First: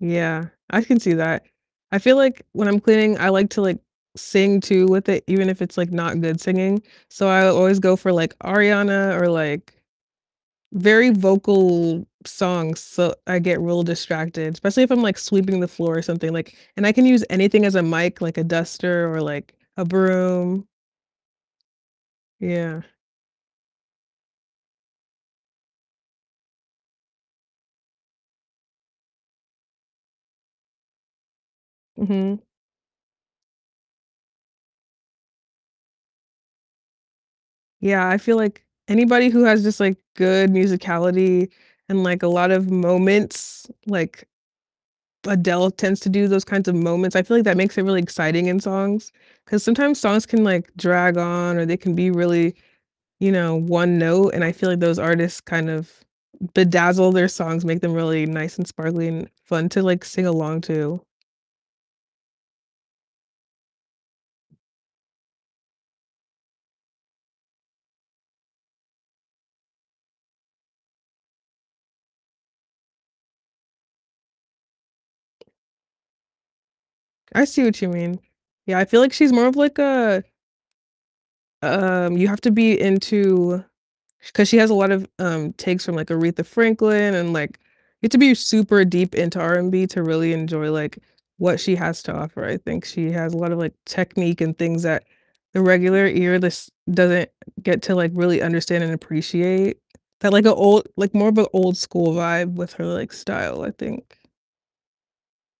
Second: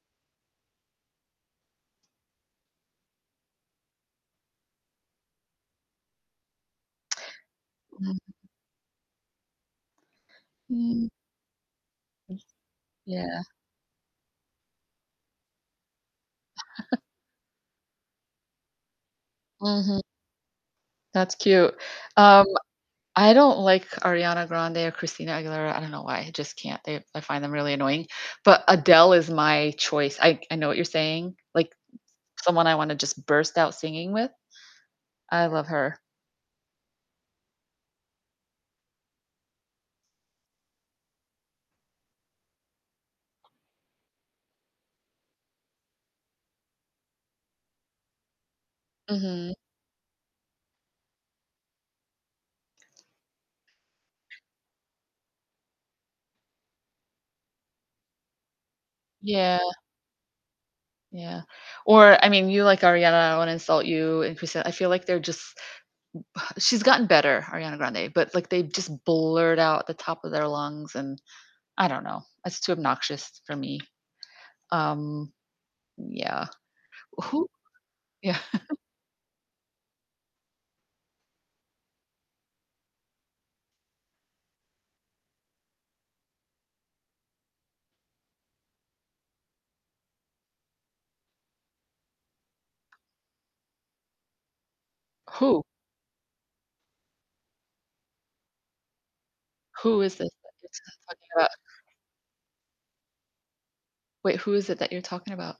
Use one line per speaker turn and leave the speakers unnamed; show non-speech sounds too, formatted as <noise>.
Yeah, I can see that. I feel, like, when I'm cleaning, I like to, like, sing too with it, even if it's, like, not good singing. So, I always go for,
Mhm.
like, Ariana or, like
Mm.
very vocal songs, so I
Yeah.
get real distracted, especially if I'm, like, sweeping the floor or something, like and I
<chuckles>
can use anything as a mic, like, a duster or, like, a
Mhm.
broom.
That's cute. Um,
Yeah.
I don't like Ariana Grande or Christina Aguilera, I don't know why, I just can't, they I find them really annoying, but Adele is my choice, I c I know what you're saying, like,
Mhm.
someone I wanna just burst out singing with. I love her.
Yeah, I feel like anybody who has just, like, good musicality and, like, a lot of moments, like Adele tends to do those kinds of moments. I feel, like, that makes it really exciting in songs,
Mhm.
'cause sometimes songs can, like, drag on or they can be really, you know, 1 note, and I feel, like, those artists kind of bedazzle their songs, make them really nice, and sparkly, and
Yeah.
fun to, like, sing along to.
Yeah, or, I mean, you like Ariana, I don't wanna insult you and Christina, I feel, like, they're just she's gotten better, Ariana Grande, but, like, they just blurt out the top of their lungs and I don't know, it's too obnoxious for me. Um, yeah.
I
Who
see what you mean.
Yeah. <chuckles>
Yeah, I feel, like, she's more of, like, a um, you have to be into 'cause she has a lot of, um, takes from, like, Aretha Franklin, and, like, you have to be super deep into R&B to really enjoy, like, what she has to offer. I think she has a lot of, like, technique and things that the
Who?
regular ear lis doesn't get to, like, really understand and appreciate.
Who is this
Got, like,
that
a
you're
old
just
like,
talking
more of a
about?
old school vibe with her, like, style, I think.
Wait, who is it that you're talking about?